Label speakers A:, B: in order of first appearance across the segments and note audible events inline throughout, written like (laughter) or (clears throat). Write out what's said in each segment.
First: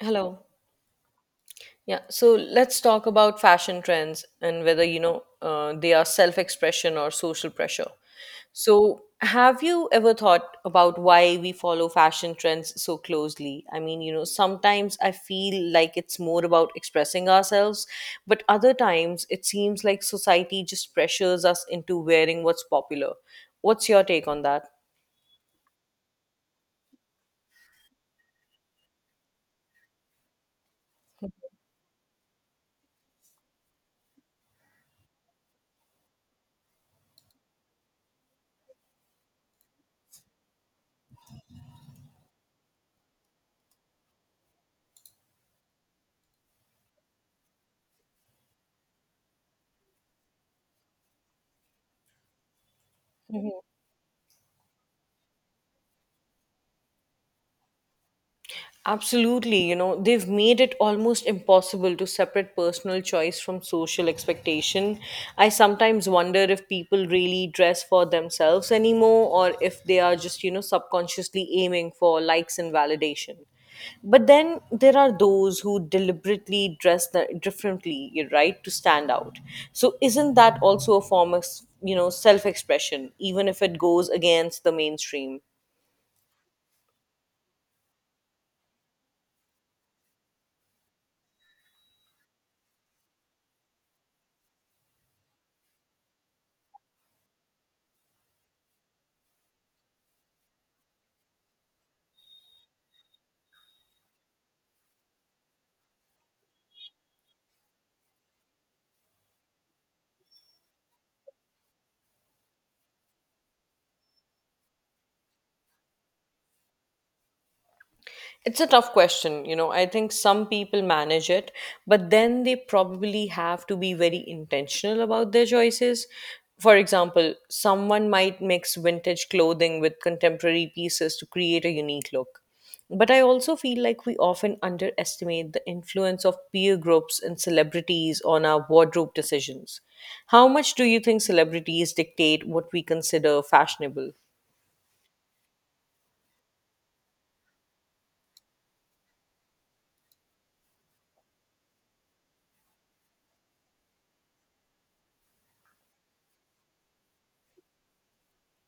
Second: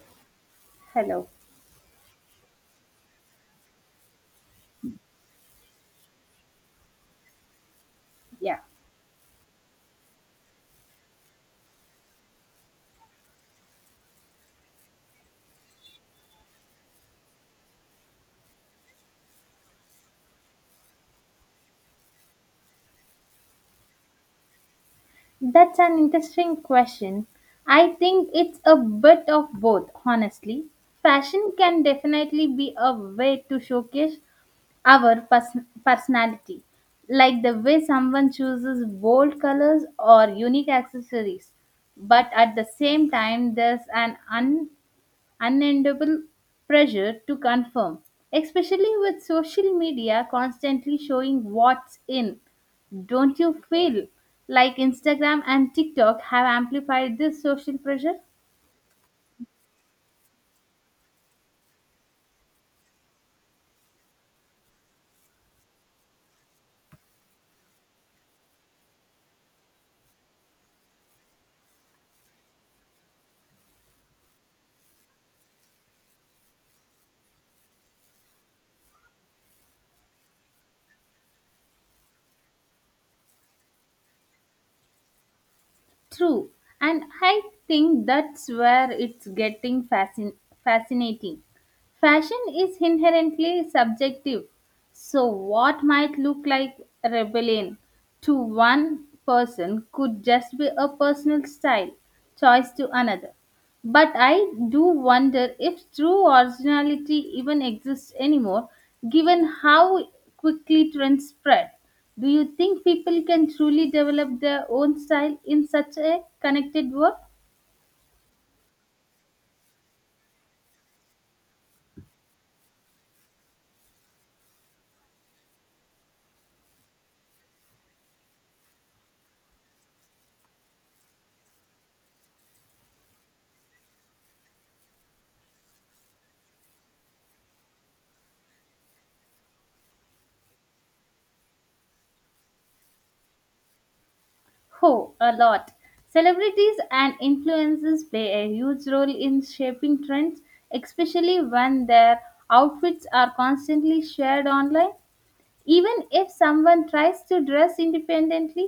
A: Hello.
B: Hello.
A: Yeah, so let's talk about fashion trends and whether, they are self-expression or social pressure.
B: Yeah,
A: So, have you ever thought about why we follow fashion trends so closely? Sometimes I feel like it's more about expressing ourselves, but other times it seems like society just pressures us into wearing what's popular. What's your take on that?
B: that's an interesting question. I think it's a bit of both, honestly. Fashion can definitely be a way to showcase our personality, like the way someone chooses bold colors or unique accessories. But at the same time, there's an Unendable pressure to confirm, especially with social media constantly showing what's in. Don't you feel like Instagram and TikTok have amplified this social pressure?
A: Absolutely, you know, they've made it almost impossible to separate personal choice from social expectation. I sometimes wonder if people really dress for themselves anymore or if they are just, you know, subconsciously aiming for likes and validation. But then there are those who deliberately differently, right, to stand out. So isn't that also a form of, self-expression, even if it goes against the mainstream?
B: True, and I think that's where it's getting fascinating. Fashion is inherently subjective, so what might look like rebellion to one person could just be a personal style choice to another. But I do wonder if true originality even exists anymore, given how quickly trends spread. Do you think people can truly develop their own style in such a connected world?
A: It's a tough question, you know. I think some people manage it, but then they probably have to be very intentional about their choices. For example, someone might mix vintage clothing with contemporary pieces to create a unique look. But I also feel like we often underestimate the influence of peer groups and celebrities on our wardrobe decisions. How much do you think celebrities dictate what we consider fashionable?
B: Oh, a lot. Celebrities and influencers play a huge role in shaping trends, especially when their outfits are constantly shared online. Even if someone tries to dress independently,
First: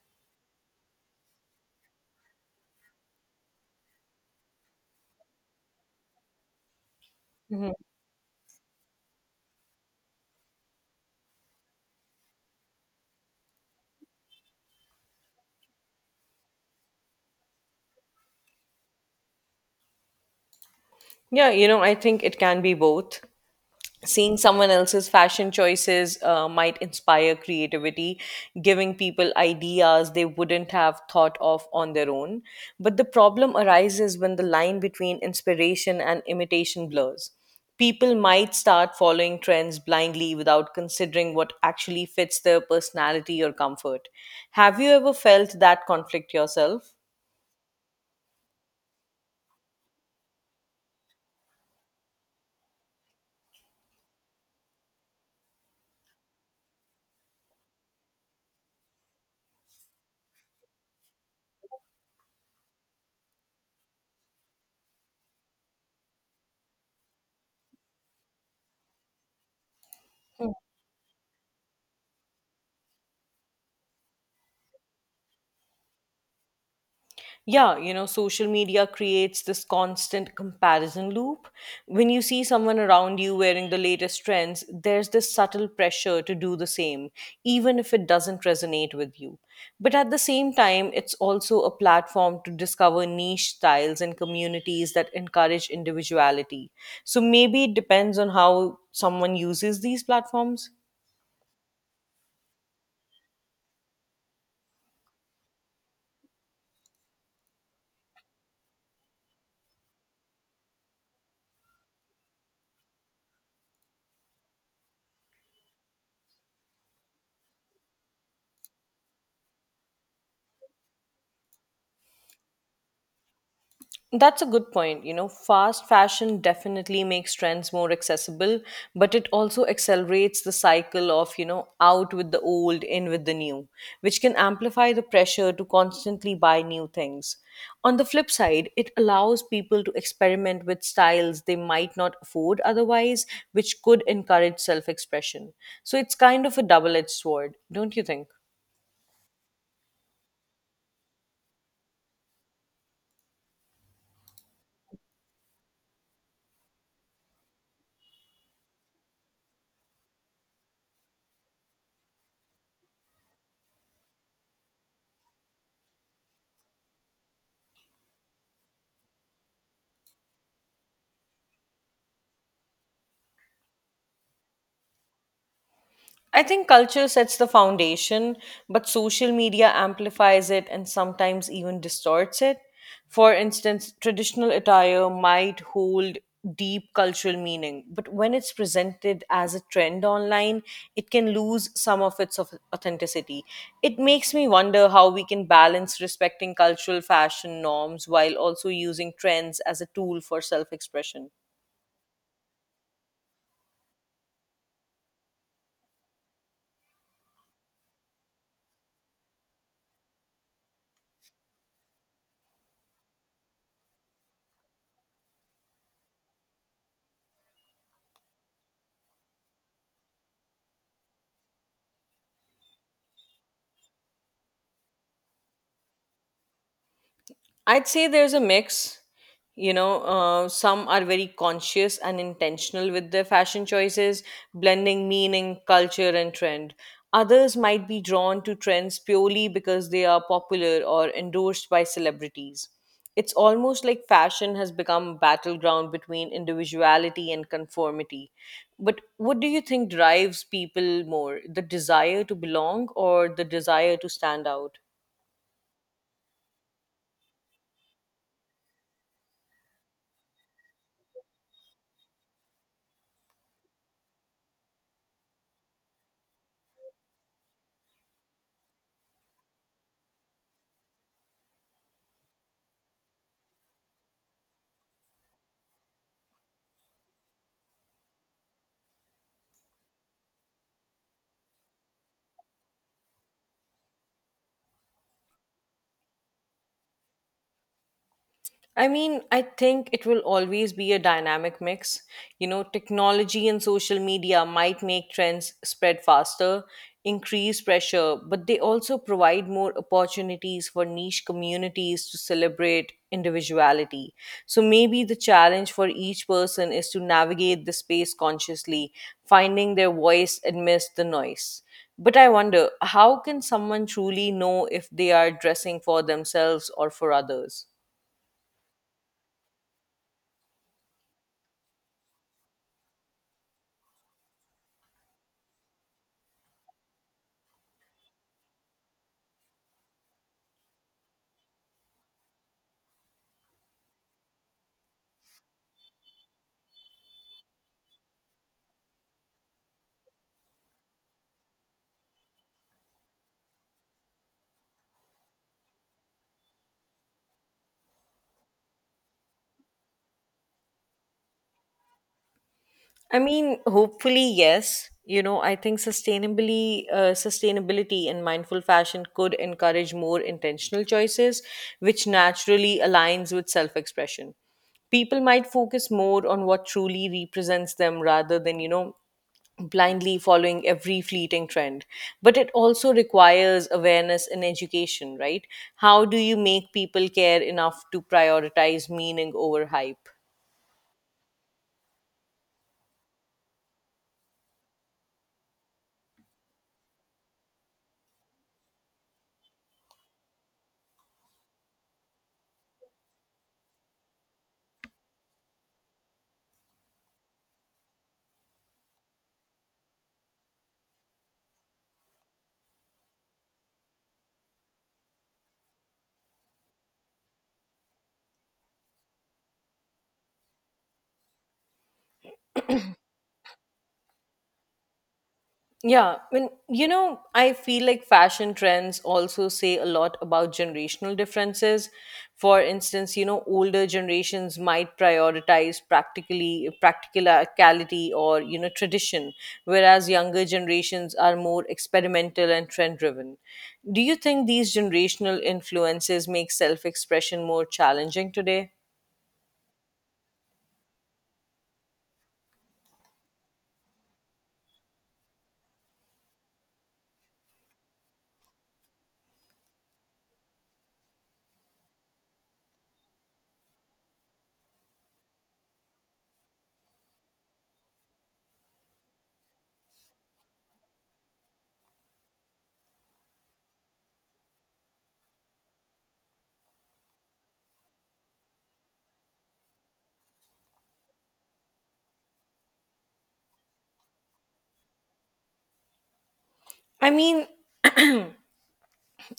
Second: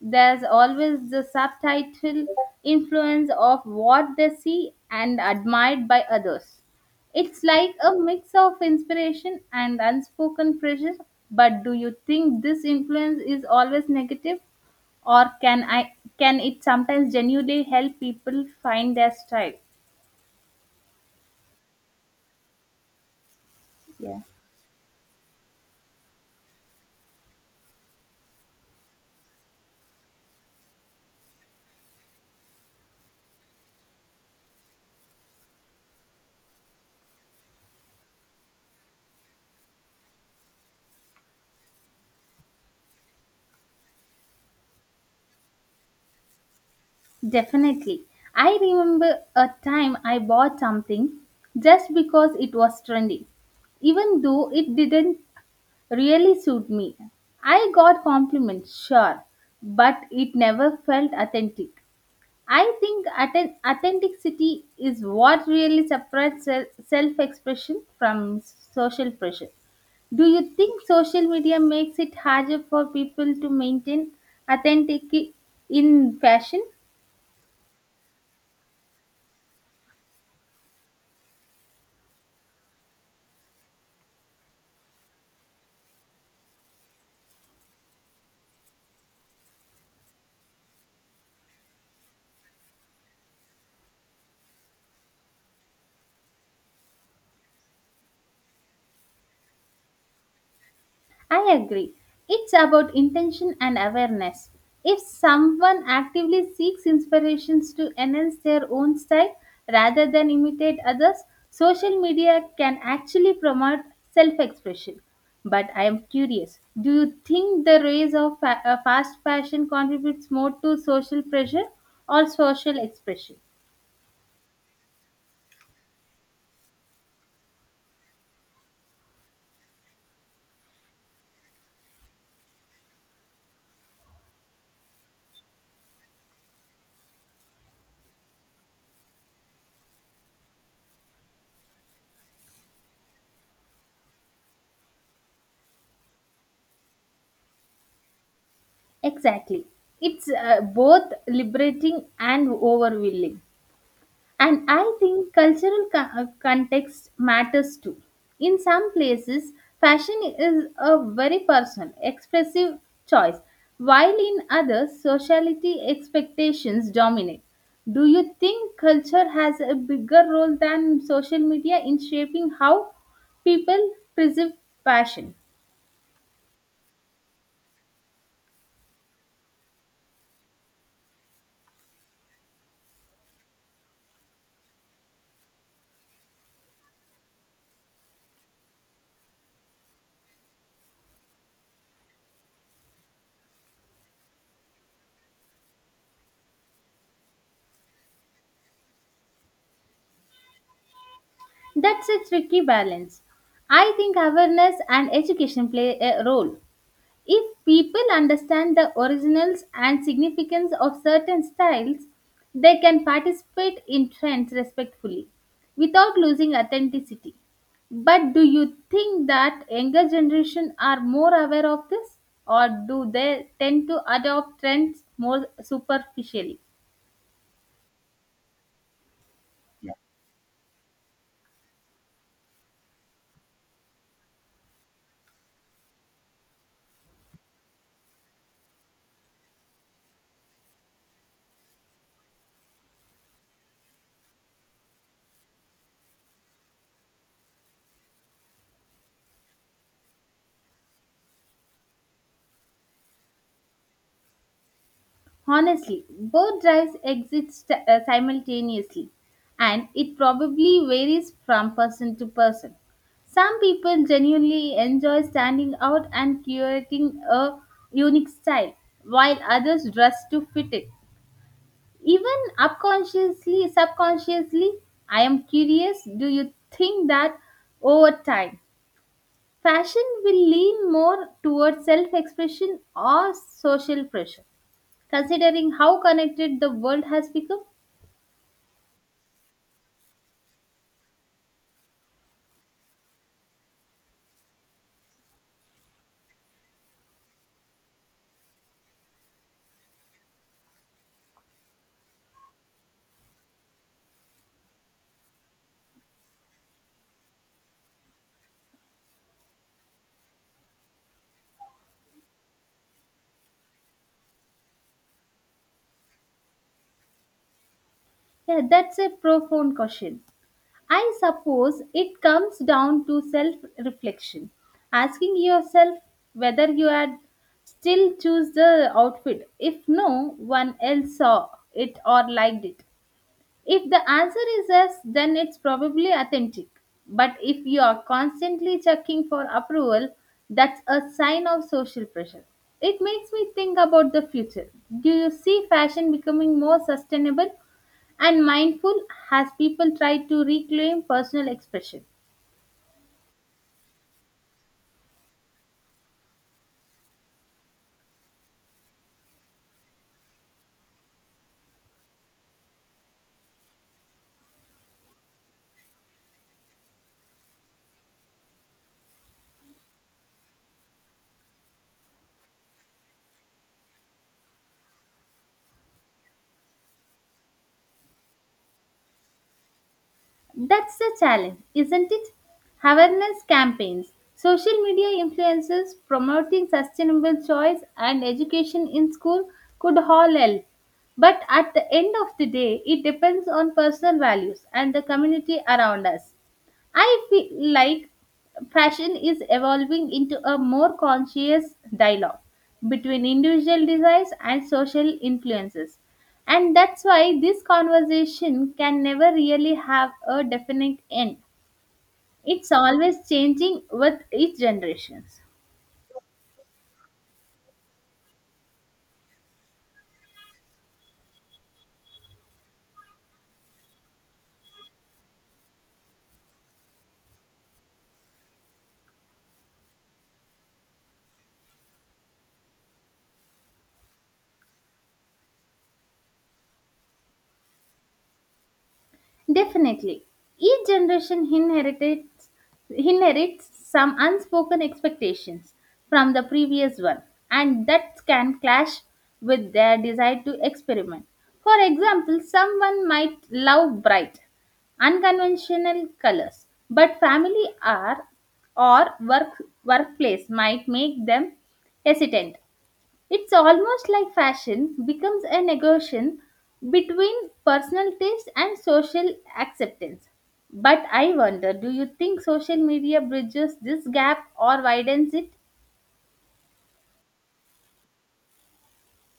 B: there's always the subtitle influence of what they see and admired by others. It's like a mix of inspiration and unspoken pressure. But do you think this influence is always negative, or can it sometimes genuinely help people find their style?
A: Yeah, you know, I think it can be both.
B: Yeah.
A: Seeing someone else's fashion choices might inspire creativity, giving people ideas they wouldn't have thought of on their own. But the problem arises when the line between inspiration and imitation blurs. People might start following trends blindly without considering what actually fits their personality or comfort. Have you ever felt that conflict yourself?
B: Definitely. I remember a time I bought something just because it was trendy, even though it didn't really suit me. I got compliments, sure, but it never felt authentic. I think authenticity is what really separates self expression from social pressure. Do you think social media makes it harder for people to maintain authenticity in fashion?
A: Yeah, you know, social media creates this constant comparison loop. When you see someone around you wearing the latest trends, there's this subtle pressure to do the same, even if it doesn't resonate with you. But at the same time, it's also a platform to discover niche styles and communities that encourage individuality. So maybe it depends on how someone uses these platforms.
B: I agree. It's about intention and awareness. If someone actively seeks inspirations to enhance their own style rather than imitate others, social media can actually promote self expression. But I am curious, do you think the rise of fast fashion contributes more to social pressure or social expression?
A: That's a good point. You know, fast fashion definitely makes trends more accessible, but it also accelerates the cycle of, out with the old, in with the new, which can amplify the pressure to constantly buy new things. On the flip side, it allows people to experiment with styles they might not afford otherwise, which could encourage self expression. So it's kind of a double edged sword, don't you think?
B: Exactly. It's both liberating and overwhelming. And I think cultural context matters too. In some places, fashion is a very personal, expressive choice, while in others, sociality expectations dominate. Do you think culture has a bigger role than social media in shaping how people perceive fashion?
A: I think culture sets the foundation, but social media amplifies it and sometimes even distorts it. For instance, traditional attire might hold deep cultural meaning, but when it's presented as a trend online, it can lose some of authenticity. It makes me wonder how we can balance respecting cultural fashion norms while also using trends as a tool for self expression.
B: That's a tricky balance. I think awareness and education play a role. If people understand the originals and significance of certain styles, they can participate in trends respectfully without losing authenticity. But do you think that younger generation are more aware of this, or do they tend to adopt trends more superficially?
A: I'd say there's a mix. Some are very conscious and intentional with their fashion choices, blending meaning, culture, and trend. Others might be drawn to trends purely because they are popular or endorsed by celebrities. It's almost like fashion has become a battleground between individuality and conformity. But what do you think drives people more, the desire to belong or the desire to stand out?
B: Honestly, both drives exist simultaneously, and it probably varies from person to person. Some people genuinely enjoy standing out and curating a unique style, while others dress to fit it. Even subconsciously, I am curious. Do you think that over time, fashion will lean more towards self-expression or social pressure? Considering how connected the world has become?
A: I mean, I think it will always be a dynamic mix. You know, technology and social media might make trends spread faster, increase pressure, but they also provide more opportunities for niche communities to celebrate individuality. So maybe the challenge for each person is to navigate the space consciously, finding their voice amidst the noise. But I wonder, how can someone truly know if they are dressing for themselves or for others?
B: Yeah, that's a profound question. I suppose it comes down to self reflection, asking yourself whether you had still choose the outfit if no one else saw it or liked it. If the answer is yes, then it's probably authentic. But if you are constantly checking for approval, that's a sign of social pressure. It makes me think about the future. Do you see fashion becoming more sustainable and mindful as people try to reclaim personal expression?
A: I mean, hopefully, yes. You know, I think sustainability and mindful fashion could encourage more intentional choices, which naturally aligns with self-expression. People might focus more on what truly represents them rather than, blindly following every fleeting trend. But it also requires awareness and education, right? How do you make people care enough to prioritize meaning over hype?
B: That's the challenge, isn't it? Awareness campaigns, social media influencers promoting sustainable choice, and education in school could all help. But at the end of the day, it depends on personal values and the community around us. I feel like fashion is evolving into a more conscious dialogue between individual desires and social influences. And that's why this conversation can never really have a definite end. It's always changing with each generation.
A: Yeah, I mean, you know, I feel like fashion trends also say a lot about generational differences. For instance, you know, older generations might prioritize practically practicality or you know tradition, whereas younger generations are more experimental and trend driven. Do you think these generational influences make self expression more challenging today?
B: Definitely. Each generation inherits some unspoken expectations from the previous one, and that can clash with their desire to experiment. For example, someone might love bright, unconventional colors, but family are or work workplace might make them hesitant. It's almost like fashion becomes a negotiation between personal taste and social acceptance. But I wonder, do you think social media bridges this gap or widens it?
A: I mean,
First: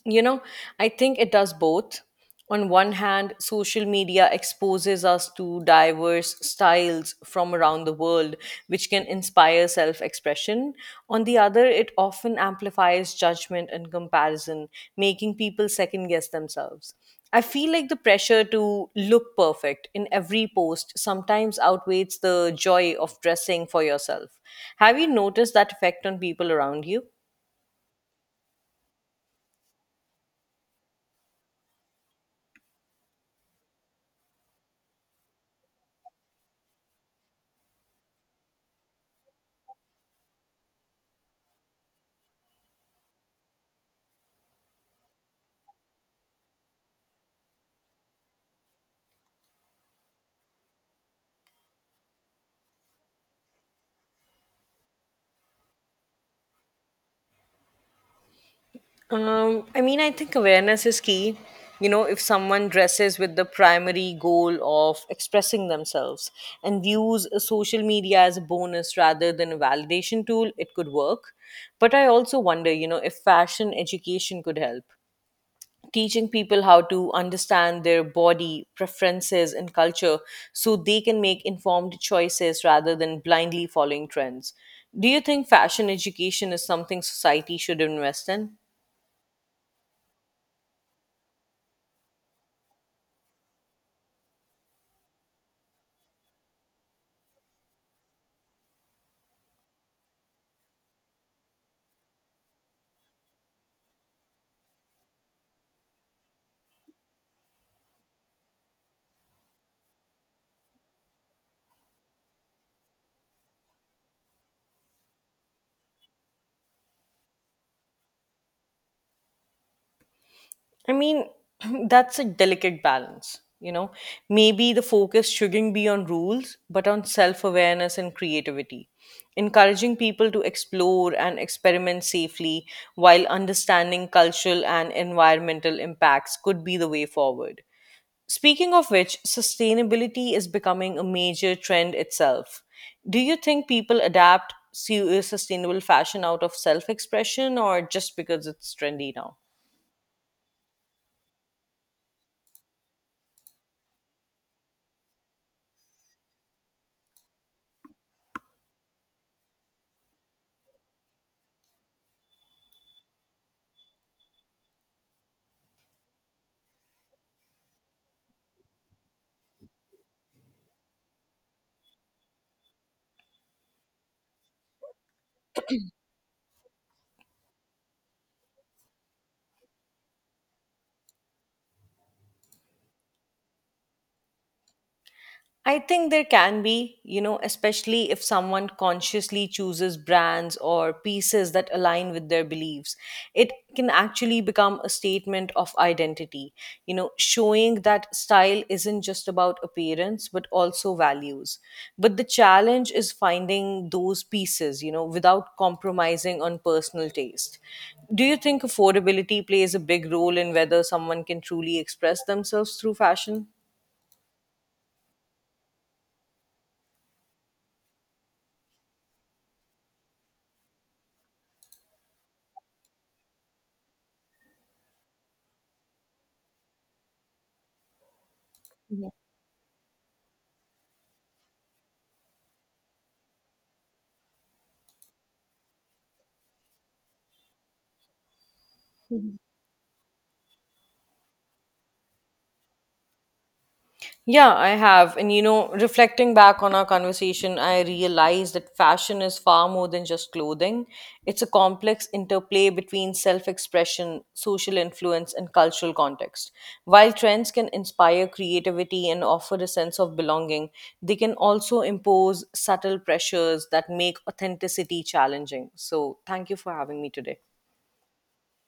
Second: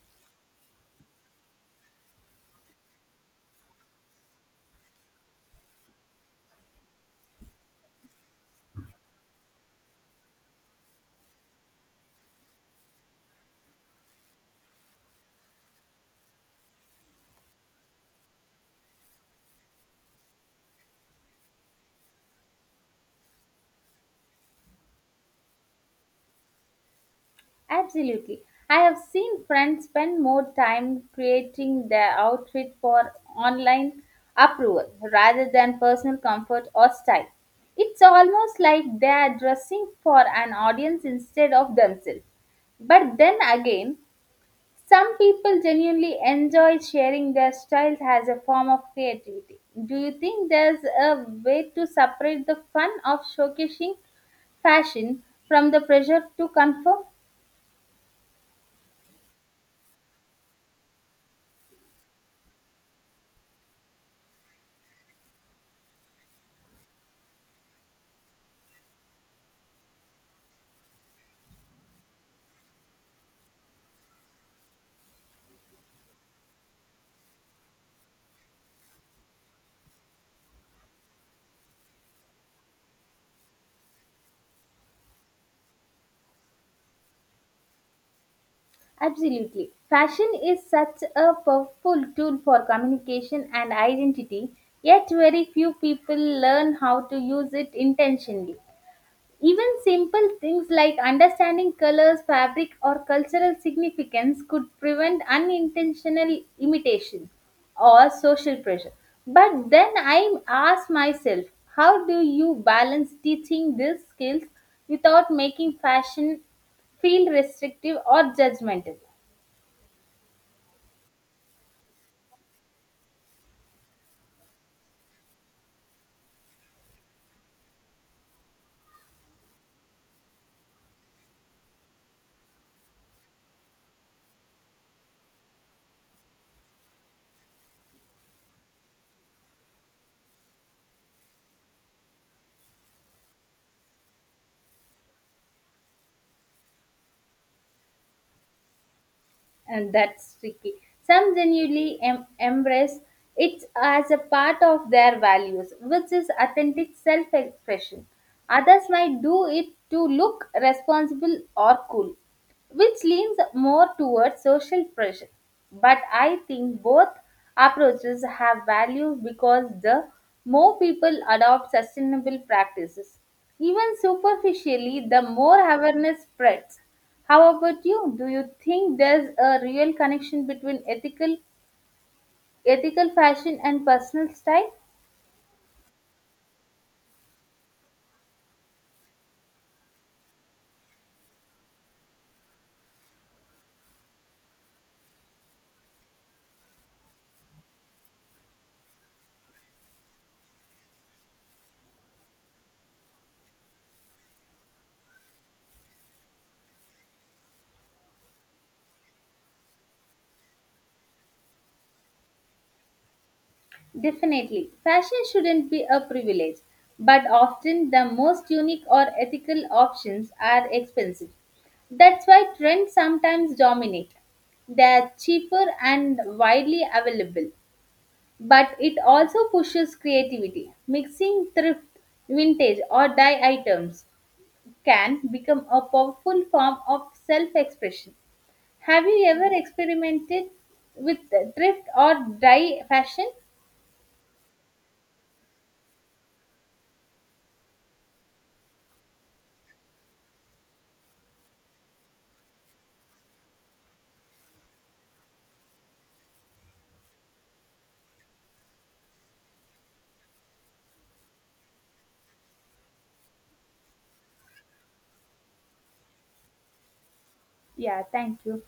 A: you know, I think it does both. On one hand, social media exposes us to diverse styles from around the world, which can inspire self expression. On the other, it often amplifies judgment and comparison, making people second guess themselves. I feel like the pressure to look perfect in every post sometimes outweighs the joy of dressing for yourself. Have you noticed that effect on people around you?
B: Absolutely. I have seen friends spend more time creating their outfit for online approval rather than personal comfort or style. It's almost like they are dressing for an audience instead of themselves. But then again, some people genuinely enjoy sharing their styles as a form of creativity. Do you think there's a way to separate the fun of showcasing fashion from the pressure to conform?
A: I mean, I think awareness is key. You know, if someone dresses with the primary goal of expressing themselves and views social media as a bonus rather than a validation tool, it could work. But I also wonder, you know, if fashion education could help. Teaching people how to understand their body, preferences, and culture so they can make informed choices rather than blindly following trends. Do you think fashion education is something society should invest in?
B: Absolutely. Fashion is such a powerful tool for communication and identity, yet very few people learn how to use it intentionally. Even simple things like understanding colors, fabric, or cultural significance could prevent unintentional imitation or social pressure. But then I ask myself, how do you balance teaching these skills without making fashion feel restrictive or judgmental?
A: I mean, (clears throat) that's a delicate balance. You know, maybe the focus shouldn't be on rules, but on self awareness and creativity, encouraging people to explore and experiment safely while understanding cultural and environmental impacts could be the way forward. Speaking of which, sustainability is becoming a major trend itself. Do you think people adapt sustainable fashion out of self expression or just because it's trendy now?
B: And that's tricky. Some genuinely embrace it as a part of their values, which is authentic self expression. Others might do it to look responsible or cool, which leans more towards social pressure. But I think both approaches have value because the more people adopt sustainable practices, even superficially, the more awareness spreads. How about you? Do you think there's a real connection between ethical fashion and personal style?
A: I think there can be, you know, especially if someone consciously chooses brands or pieces that align with their beliefs. It can actually become a statement of identity, you know, showing that style isn't just about appearance, but also values. But the challenge is finding those pieces, without compromising on personal taste. Do you think affordability plays a big role in whether someone can truly express themselves through fashion?
B: Definitely. Fashion shouldn't be a privilege, but often the most unique or ethical options are expensive. That's why trends sometimes dominate. They're cheaper and widely available, but it also pushes creativity. Mixing thrift, vintage, or dye items can become a powerful form of self expression. Have you ever experimented with thrift or dye fashion?
A: Yeah, I have. And you know, reflecting back on our conversation, I realized that fashion is far more than just clothing. It's a complex interplay between self expression, social influence, and cultural context. While trends can inspire creativity and offer a sense of belonging, they can also impose subtle pressures that make authenticity challenging. So, thank you for having me today.
B: Yeah, thank you.